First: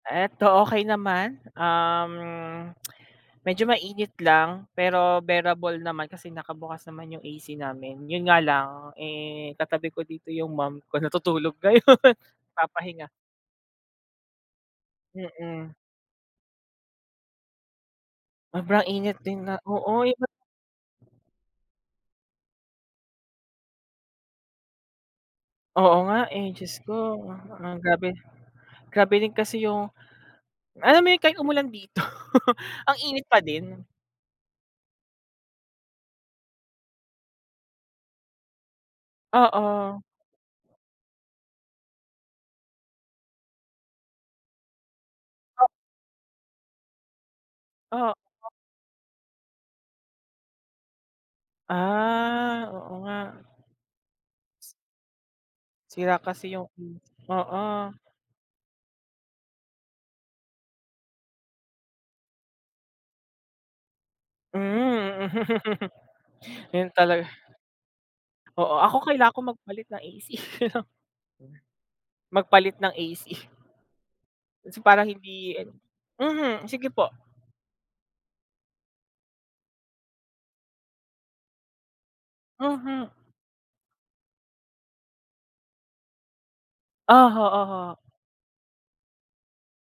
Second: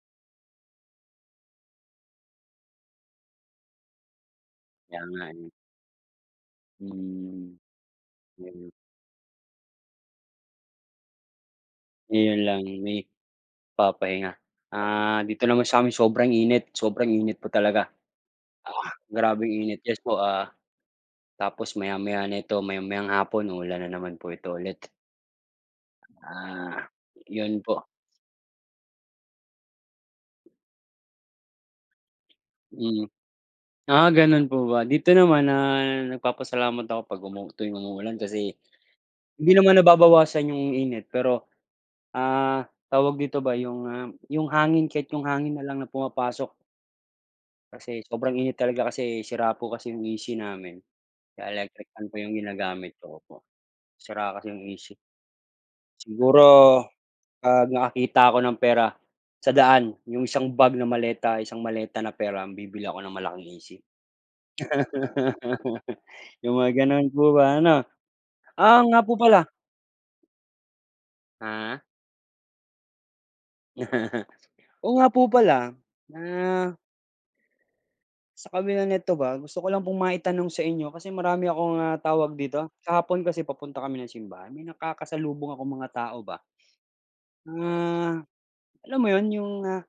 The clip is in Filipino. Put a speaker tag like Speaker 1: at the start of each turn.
Speaker 1: Eto okey naman, um, medyo mainit lang,
Speaker 2: Kaya
Speaker 1: pero
Speaker 2: nga eh.
Speaker 1: bearable naman kasi nakabukas naman yung AC
Speaker 2: Hmm,
Speaker 1: namin. 'Yon nga lang,
Speaker 2: hmm.
Speaker 1: eh, katabi ko dito yung mom ko, natutulog ngayon
Speaker 2: 'Yon lang, may
Speaker 1: papahinga.
Speaker 2: papahinga. Ah, dito naman
Speaker 1: Mm.
Speaker 2: sa'min, sobrang init, sobrang init pa talaga,
Speaker 1: Sobrang
Speaker 2: ah,
Speaker 1: init din
Speaker 2: grabeng
Speaker 1: na
Speaker 2: init
Speaker 1: oo
Speaker 2: yes
Speaker 1: yung
Speaker 2: po,
Speaker 1: ma
Speaker 2: ah, tapos maya-maya nito, maya-mayang hapon, uulan na naman po ito ulit.
Speaker 1: Oo, nga eh, Diyos
Speaker 2: Ah,
Speaker 1: ko,
Speaker 2: 'yon
Speaker 1: ah,
Speaker 2: po.
Speaker 1: grabe, grabe din kasi yung, alam mo yung, kahit umulan dito, ang
Speaker 2: Hmm.
Speaker 1: init pa din.
Speaker 2: Ah, gano'n po ba? Dito naman, ah, nagpapasalamat ako 'pag umu tuwing umuulan kasi, hindi naman
Speaker 1: Oo.
Speaker 2: nababawasan yung init pero, ah, tawag dito ba, yung, ah, yung hangin, kahit yung hangin na,
Speaker 1: O
Speaker 2: lang na pumapasok. Kasi
Speaker 1: Oo.
Speaker 2: sobrang init talaga, kasi, sira po kasi 'yong AC namin, kaya electric fan po 'yong
Speaker 1: Ah, oo
Speaker 2: ginagamit
Speaker 1: nga.
Speaker 2: ko, opo. Sira kasi 'yong AC.
Speaker 1: Sira
Speaker 2: Siguro,
Speaker 1: kasi yung AC,
Speaker 2: 'pag
Speaker 1: oo.
Speaker 2: nakakita ako ng pera, sa daan, yung isang bag na maleta, isang maleta na pera, ang bibili ako ng malaking AC.
Speaker 1: Hmm.
Speaker 2: Yung mga
Speaker 1: Yun
Speaker 2: gano'n
Speaker 1: talaga
Speaker 2: po ba ano.
Speaker 1: oo,
Speaker 2: Ah, oo,
Speaker 1: ako
Speaker 2: nga po
Speaker 1: kailangan
Speaker 2: pala
Speaker 1: kong magpalit ng AC.
Speaker 2: Ah.
Speaker 1: Magpalit ng AC. Kasi,
Speaker 2: Oo nga
Speaker 1: parang
Speaker 2: po
Speaker 1: hindi ano
Speaker 2: pala,
Speaker 1: mhm,
Speaker 2: na
Speaker 1: sige po.
Speaker 2: Sa kabila nito ba, gusto ko lang pong maitanong sa inyo, kasi marami akong, ah, tawag dito?
Speaker 1: Mhm.
Speaker 2: Kahapon kasi, papunta kami ng simbahan, may nakakasalubong akong mga tao ba.
Speaker 1: Oho, oho.
Speaker 2: Mga, alam mo 'yon, yung ah